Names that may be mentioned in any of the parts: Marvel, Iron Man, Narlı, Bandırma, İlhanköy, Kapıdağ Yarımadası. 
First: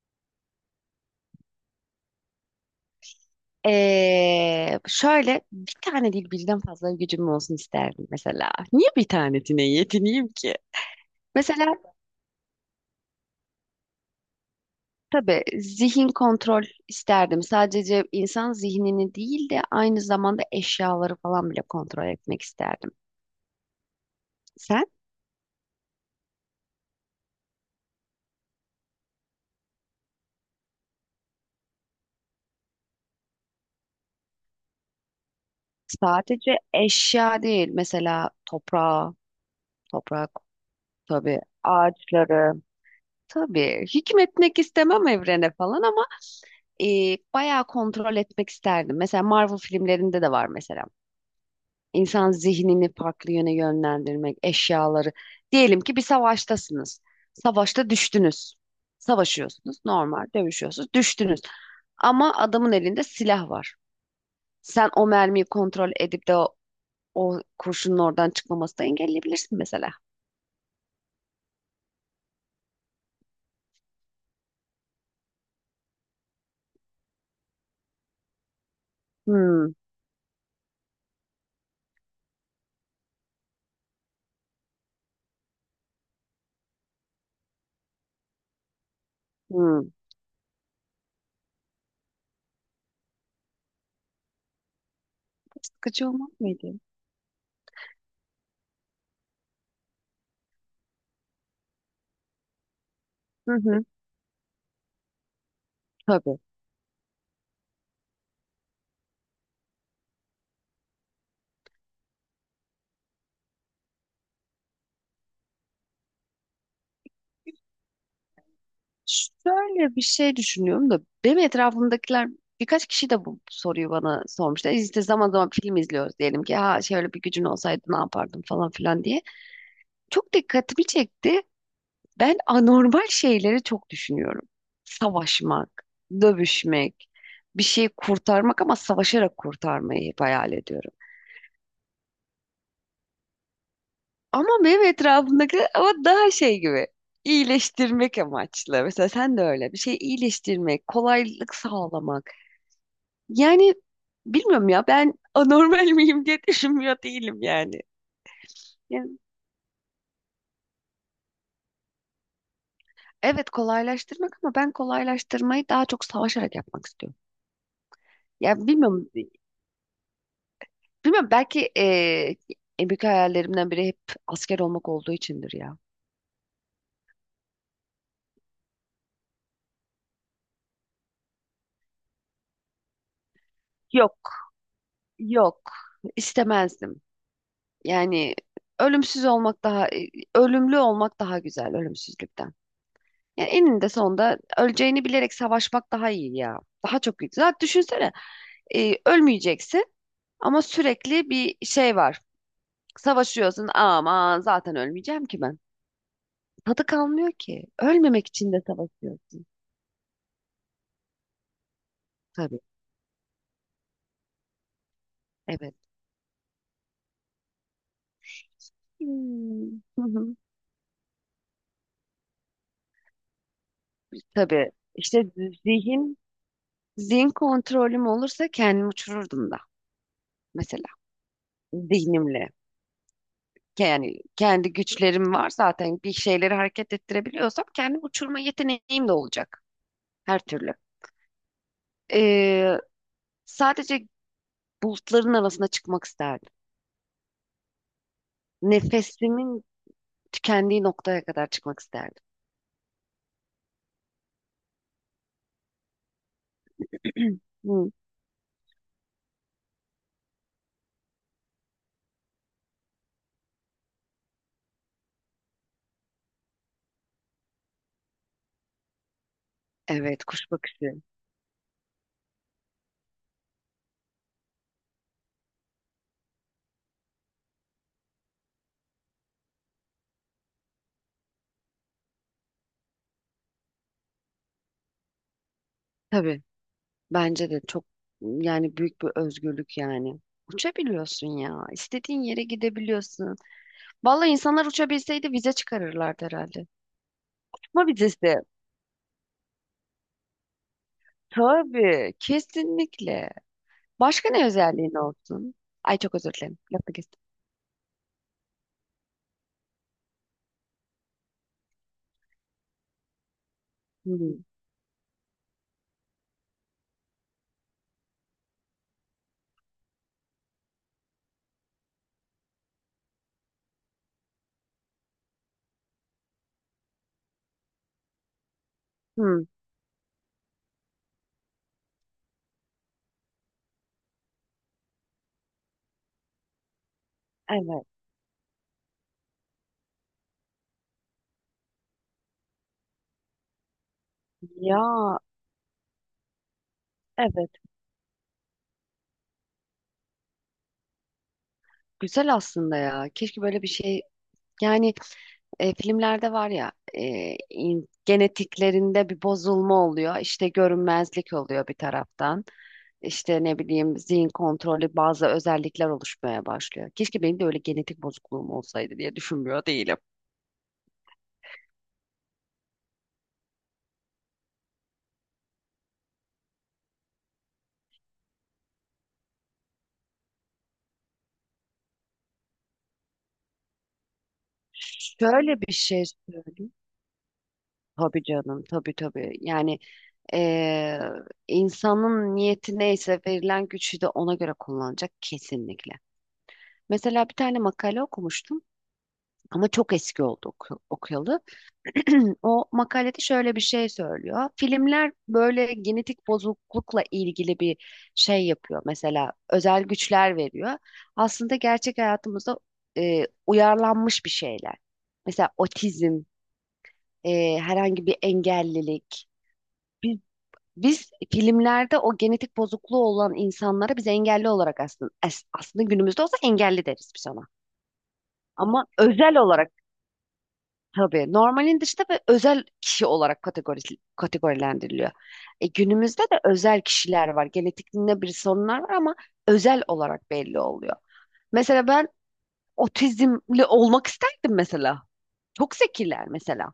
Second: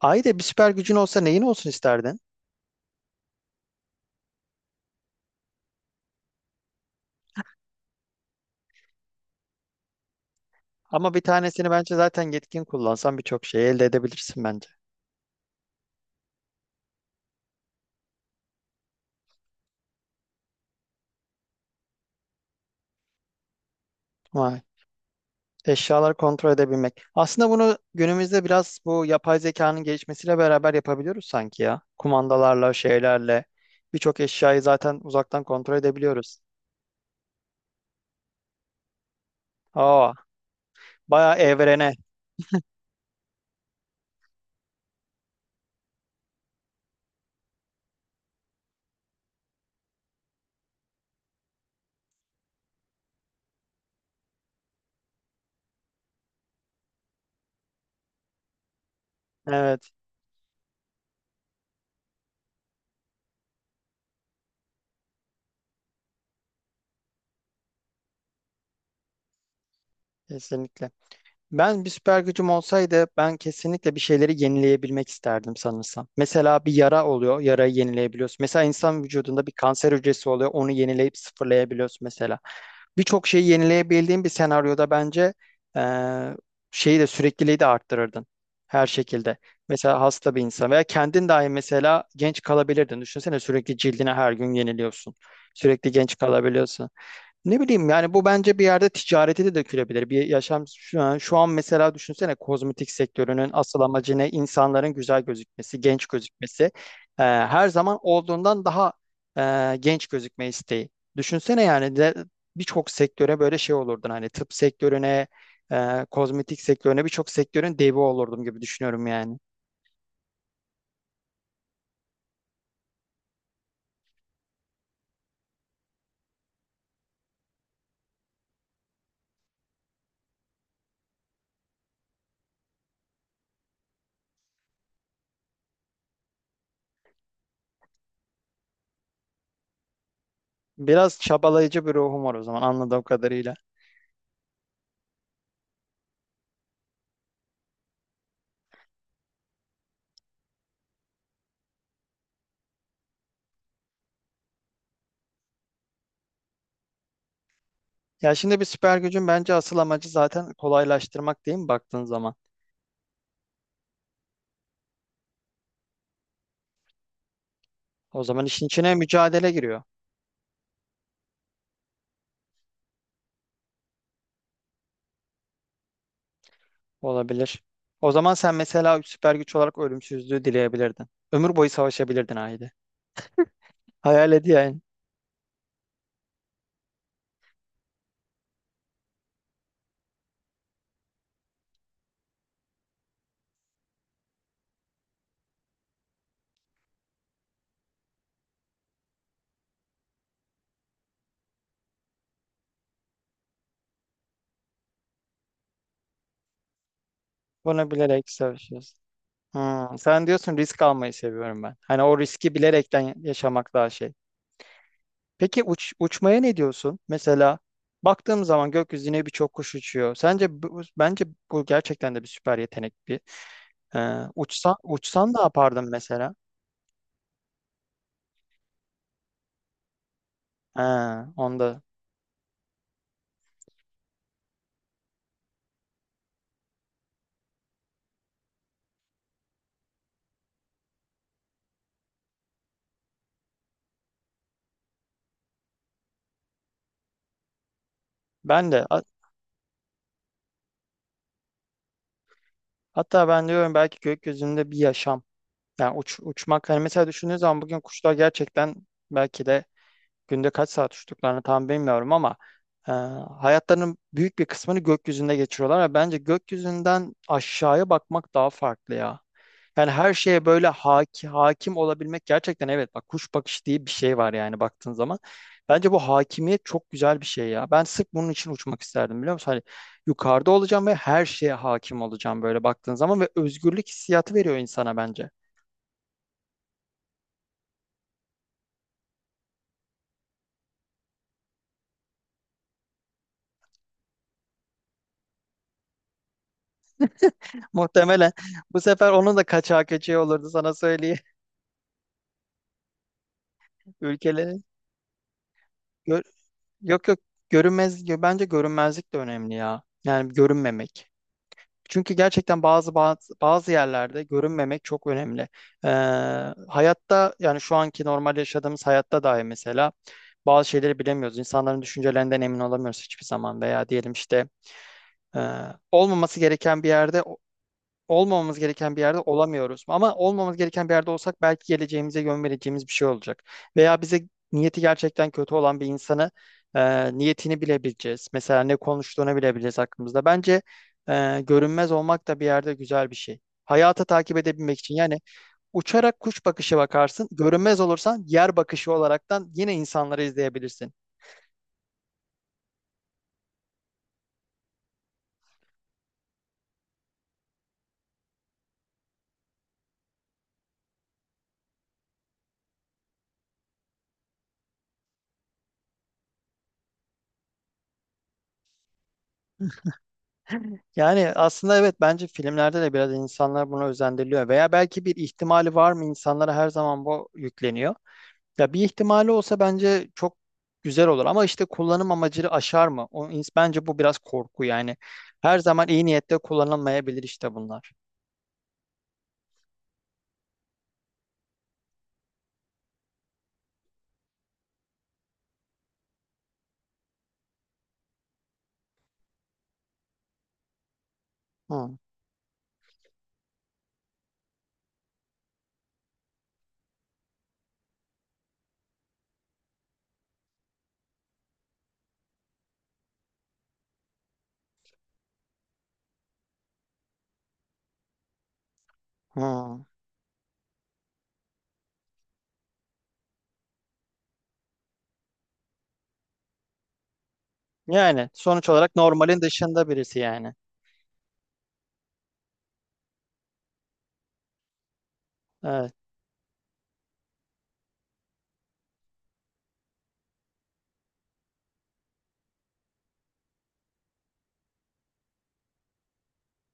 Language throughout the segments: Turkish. Ayda bir süper gücün olsa neyin olsun isterdin? Şöyle bir tane değil birden fazla gücüm olsun isterdim mesela. Niye bir tanesine yetineyim ki? Ama bir Mesela tanesini bence zaten yetkin kullansan birçok şeyi elde edebilirsin bence. tabii zihin kontrol isterdim. Sadece insan zihnini değil de aynı zamanda eşyaları falan bile kontrol etmek isterdim. Vay. Sen Eşyaları kontrol edebilmek. Aslında bunu günümüzde biraz bu yapay zekanın gelişmesiyle beraber yapabiliyoruz sanki ya. Kumandalarla, şeylerle birçok eşyayı zaten uzaktan kontrol edebiliyoruz. sadece eşya değil mesela toprağı, Aa, toprak bayağı tabii evrene. ağaçları. Tabii hükmetmek istemem evrene falan ama bayağı kontrol etmek isterdim. Mesela Marvel filmlerinde de var mesela. İnsan zihnini farklı yöne yönlendirmek, eşyaları. Diyelim ki bir savaştasınız. Savaşta düştünüz. Savaşıyorsunuz, Evet, normal dövüşüyorsunuz, düştünüz. Ama adamın elinde silah var. Sen o mermiyi kontrol edip de o kurşunun oradan çıkmamasını da engelleyebilirsin mesela. kesinlikle. Ben bir süper gücüm olsaydı ben kesinlikle bir şeyleri yenileyebilmek isterdim sanırsam. Mesela bir yara oluyor, yarayı yenileyebiliyorsun. Mesela insan vücudunda bir Hmm, kanser hücresi oluyor, onu yenileyip sıfırlayabiliyorsun mesela. Birçok şeyi yenileyebildiğin bir senaryoda bence eee, şeyi de sürekliliği de arttırırdın her şekilde. hmm. Mesela hasta bir insan veya kendin dahi mesela genç kalabilirdin. Düşünsene sürekli cildini her gün yeniliyorsun. Sürekli Sıkıcı genç olmaz mıydı? kalabiliyorsun. Ne bileyim yani bu bence bir yerde ticarete de dökülebilir. Bir yaşam şu an mesela düşünsene kozmetik sektörünün Hı asıl hı, amacı ne? İnsanların güzel gözükmesi, genç tabii. gözükmesi. Her zaman olduğundan daha genç gözükme isteği. Düşünsene yani de birçok sektöre böyle şey olurdun hani tıp sektörüne, kozmetik sektörüne birçok sektörün devi olurdum gibi düşünüyorum yani. Şöyle bir şey düşünüyorum da benim etrafımdakiler birkaç kişi de bu soruyu bana sormuştu. İşte zaman zaman film izliyoruz diyelim ki ha şöyle bir gücün olsaydı ne yapardın falan filan diye. Çok dikkatimi çekti. Ben anormal şeyleri çok düşünüyorum. Savaşmak, dövüşmek, bir şeyi kurtarmak ama savaşarak kurtarmayı hep hayal ediyorum. Biraz çabalayıcı bir ruhum var o zaman anladığım kadarıyla. Ama benim etrafımdakiler ama daha şey gibi iyileştirmek amaçlı. Mesela sen de öyle bir şey iyileştirmek, kolaylık sağlamak. Yani bilmiyorum ya ben anormal miyim diye düşünmüyor değilim yani. Ya şimdi bir süper Yani gücün bence asıl amacı zaten kolaylaştırmak değil mi baktığın zaman? evet kolaylaştırmak ama ben kolaylaştırmayı daha çok savaşarak yapmak istiyorum. O zaman işin Ya içine bilmiyorum, mücadele giriyor. bilmiyorum belki en büyük hayallerimden biri hep asker olmak olduğu içindir ya. Olabilir. O zaman sen mesela süper güç olarak ölümsüzlüğü dileyebilirdin. Ömür boyu savaşabilirdin haydi. Hayal Yok, et yani. yok, istemezdim. Yani ölümsüz olmak daha, ölümlü olmak daha güzel ölümsüzlükten. Yani eninde sonunda öleceğini bilerek savaşmak daha iyi ya. Daha çok güzel. Zaten düşünsene ölmeyeceksin. Ama sürekli bir şey var. Savaşıyorsun. Aman zaten ölmeyeceğim ki ben. Tadı kalmıyor ki. Bunu Ölmemek bilerek için de savaşıyorsun. savaşıyorsun. Hmm, sen diyorsun risk almayı seviyorum ben. Hani o riski Tabii. bilerekten yaşamak daha şey. Peki Evet. Uçmaya ne diyorsun? Mesela baktığım zaman gökyüzüne birçok kuş Hmm. Hı uçuyor. hı. Sence bence bu gerçekten de bir süper yetenek bir. Tabii. Uçsan İşte uçsan ne yapardın zihin, mesela? zihin kontrolüm olursa kendimi uçururdum da. Mesela Ha, onda. zihnimle. Yani kendi güçlerim var zaten bir şeyleri hareket ettirebiliyorsam kendimi uçurma yeteneğim de olacak. Her türlü. Ee, Sadece bulutların arasına çıkmak isterdim. Ben de Nefesimin tükendiği noktaya kadar çıkmak isterdim. hatta ben diyorum belki gökyüzünde bir yaşam. Yani uçmak hani mesela düşündüğün zaman bugün Hı. kuşlar gerçekten belki de günde kaç saat uçtuklarını tam bilmiyorum ama e, hayatlarının büyük bir kısmını gökyüzünde geçiriyorlar ve bence gökyüzünden aşağıya bakmak daha farklı ya. Yani her Evet, şeye kuş böyle bakışı. Hakim olabilmek gerçekten evet bak kuş bakışı diye bir şey var yani baktığın zaman. Bence bu hakimiyet çok güzel bir şey ya. Ben sırf bunun için uçmak isterdim biliyor musun? Hani yukarıda olacağım ve her şeye hakim olacağım böyle baktığın zaman ve özgürlük hissiyatı veriyor insana bence. Tabii. Bence de çok yani büyük bir özgürlük yani. Uçabiliyorsun ya. İstediğin yere gidebiliyorsun. Vallahi insanlar uçabilseydi vize çıkarırlardı herhalde. Uçma Muhtemelen vizesi. bu sefer onun da kaçağı köçeği olurdu sana söyleyeyim. Tabii. Kesinlikle. Başka ne Ülkelerin özelliğin olsun? Ay çok gö- özür dilerim. Lafı yok, yok, kestim. görünmez, bence görünmezlik de önemli ya. Yani görünmemek. Çünkü gerçekten bazı yerlerde Hı. görünmemek çok önemli. Ee, Hayatta yani şu anki normal yaşadığımız hayatta dahi mesela bazı şeyleri bilemiyoruz. İnsanların düşüncelerinden emin olamıyoruz hiçbir zaman veya diyelim işte e, olmaması gereken bir yerde olmamamız gereken bir yerde Hı. olamıyoruz. Ama olmamamız gereken bir yerde olsak belki geleceğimize yön vereceğimiz bir şey olacak. Veya bize niyeti gerçekten kötü olan bir insanı niyetini Evet. bilebileceğiz. Mesela ne konuştuğunu bilebileceğiz hakkımızda. Bence görünmez olmak da bir yerde güzel bir şey. Hayata takip edebilmek için Ya yani uçarak kuş bakışı bakarsın, evet. görünmez olursan yer bakışı olaraktan yine insanları izleyebilirsin. Güzel aslında ya. Keşke böyle bir şey yani filmlerde var ya genetiklerinde bir bozulma oluyor. İşte görünmezlik oluyor bir taraftan. İşte ne bileyim zihin kontrolü bazı özellikler oluşmaya başlıyor. Keşke benim de öyle genetik bozukluğum olsaydı diye düşünmüyor değilim. Yani aslında evet bence filmlerde de biraz insanlar buna özendiriyor veya belki bir ihtimali var mı insanlara her zaman bu yükleniyor. Ya bir ihtimali olsa bence çok güzel olur ama işte kullanım amacını aşar mı? O, bence bu biraz korku yani. Her Şöyle bir zaman şey iyi niyetle söyleyeyim. kullanılmayabilir işte bunlar. Tabii canım, tabii, tabii. Yani e, insanın niyeti neyse verilen gücü de ona göre kullanacak kesinlikle. Mesela bir tane makale okumuştum ama çok eski oldu okuyalı. Hı, O makalede şöyle bir şey söylüyor. Filmler böyle genetik bozuklukla ilgili bir şey yapıyor. Mesela özel güçler veriyor. Aslında gerçek hayatımızda uyarlanmış bir şeyler. Mesela otizm, herhangi bir engellilik. hı. Biz, biz filmlerde o genetik bozukluğu olan insanlara biz engelli olarak aslında aslında günümüzde olsa engelli deriz biz ona. Yani sonuç Ama olarak özel normalin olarak dışında birisi yani. tabii normalin dışında ve özel kişi olarak kategorilendiriliyor. E, Evet. günümüzde de özel kişiler var. Genetik ne birisi onlar var ama özel olarak belli oluyor. Mesela ben otizmli olmak isterdim mesela. Çok zekiler mesela.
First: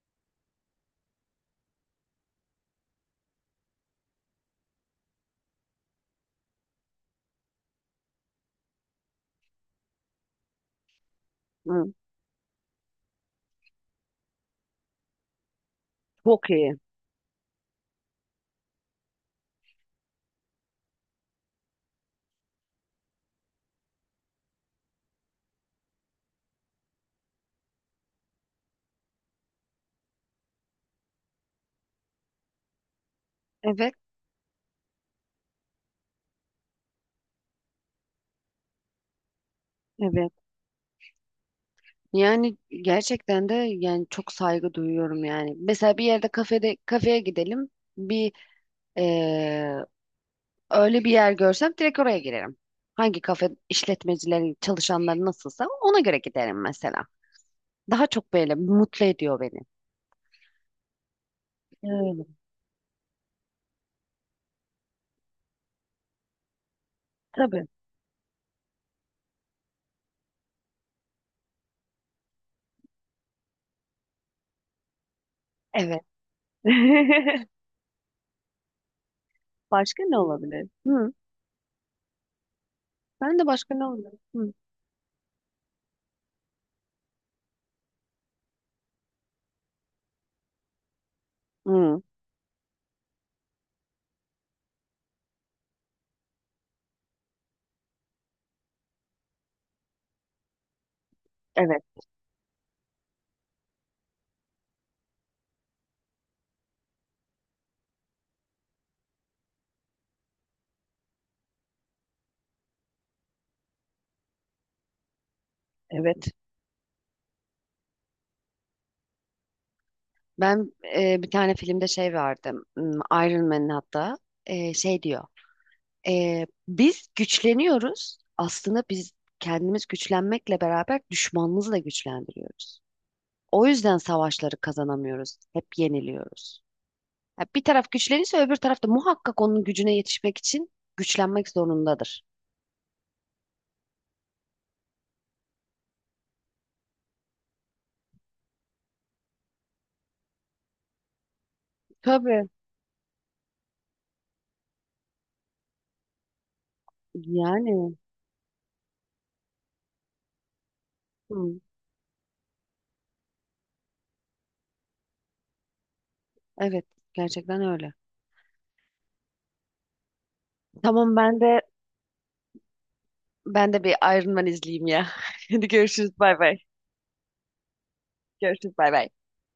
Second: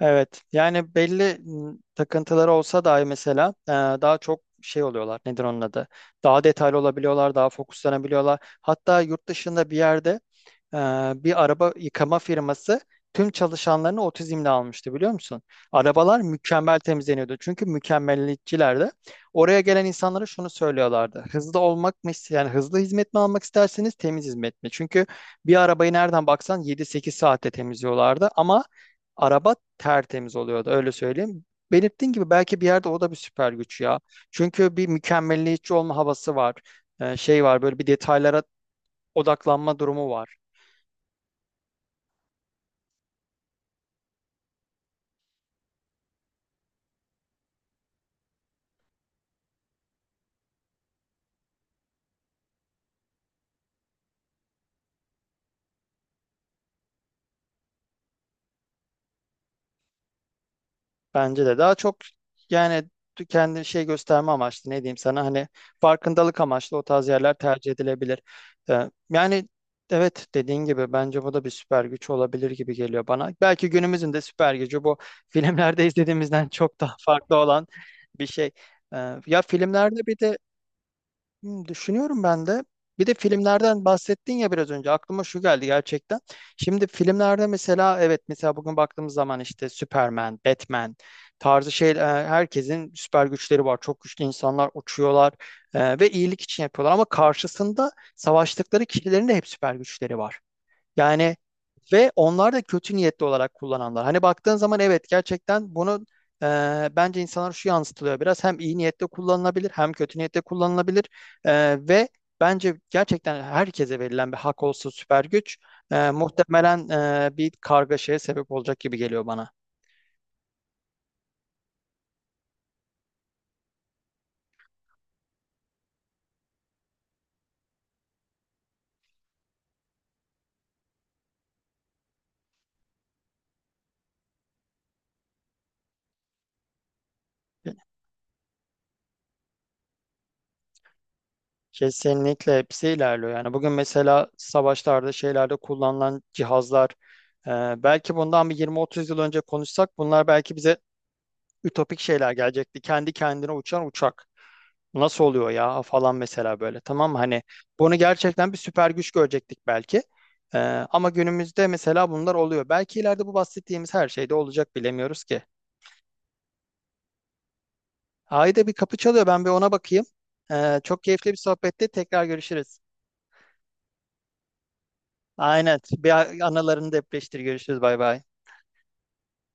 Evet yani belli takıntıları olsa dahi mesela daha çok şey oluyorlar nedir onun adı, daha detaylı olabiliyorlar, daha fokuslanabiliyorlar, hatta yurt dışında bir yerde e, bir araba Hı, yıkama firması tüm çalışanlarını otizmle almıştı biliyor musun? Arabalar çok iyi. mükemmel temizleniyordu çünkü mükemmeliyetçilerdi. Oraya gelen insanlara şunu söylüyorlardı: hızlı olmak mı yani hızlı hizmet mi almak isterseniz temiz hizmet mi? Çünkü bir arabayı nereden baksan 7-8 saatte temizliyorlardı ama araba tertemiz oluyordu öyle söyleyeyim. Belirttiğin gibi belki bir yerde o da bir süper güç Evet, ya. Çünkü bir mükemmelliyetçi olma havası var. Şey var böyle bir detaylara odaklanma durumu evet. var. Yani gerçekten de yani çok saygı duyuyorum yani. Mesela bir yerde kafeye gidelim. Bir öyle bir yer görsem direkt oraya girerim. Hangi kafe işletmecilerin çalışanları nasılsa ona göre giderim mesela. Daha çok böyle mutlu ediyor beni. Bence de daha çok Öyle. yani kendi şey gösterme amaçlı ne diyeyim sana hani farkındalık amaçlı o tarz yerler Tabii. tercih edilebilir. Yani evet dediğin gibi bence bu da bir süper güç olabilir gibi geliyor bana. Belki günümüzün de süper gücü bu, filmlerde Evet. izlediğimizden çok daha farklı olan bir şey. Ee, Ya Başka filmlerde ne bir de olabilir? Hı. hmm, düşünüyorum ben de. Bir de Ben de başka filmlerden ne oldu? bahsettin ya Hı. biraz önce aklıma şu geldi gerçekten. Şimdi filmlerde mesela evet mesela bugün baktığımız zaman işte Superman, Batman tarzı şey, Hı. herkesin süper güçleri var. Çok güçlü insanlar uçuyorlar ve iyilik için yapıyorlar ama karşısında savaştıkları kişilerin de hep süper güçleri var. Yani Evet. ve onlar da kötü niyetli olarak kullananlar. Hani baktığın zaman evet gerçekten bunu e, bence insanlar şu yansıtılıyor biraz. Hem iyi niyetle kullanılabilir hem kötü niyetle kullanılabilir. E, Ve bence gerçekten herkese verilen bir hak olsa süper güç Evet. muhtemelen bir kargaşaya sebep olacak gibi geliyor bana. Ben bir tane filmde şey vardı. Iron Man'in hatta şey diyor. Biz güçleniyoruz. Aslında biz kendimiz güçlenmekle beraber düşmanımızı da güçlendiriyoruz. O yüzden savaşları kazanamıyoruz. Hep yeniliyoruz. Ya bir taraf güçlenirse öbür taraf da muhakkak onun gücüne yetişmek için güçlenmek zorundadır. Kesinlikle hepsi ilerliyor. Yani bugün mesela savaşlarda şeylerde kullanılan cihazlar, e, belki bundan bir 20-30 yıl önce konuşsak bunlar belki bize ütopik şeyler Tabii. gelecekti. Kendi kendine uçan uçak. Nasıl oluyor ya falan mesela böyle, tamam mı? Hani Yani bunu gerçekten bir süper güç görecektik belki. Ee, Ama hı, günümüzde mesela bunlar oluyor. Belki ileride bu bahsettiğimiz her şeyde olacak, bilemiyoruz ki. evet, gerçekten öyle. Ayda bir kapı çalıyor, ben bir ona bakayım. Çok Tamam, keyifli bir ben de sohbetti, tekrar görüşürüz. ben de bir Iron Man izleyeyim ya. Hadi Aynen, bir görüşürüz, bay bay. anılarını depreştir, görüşürüz, bay bay. Görüşürüz, bay bay.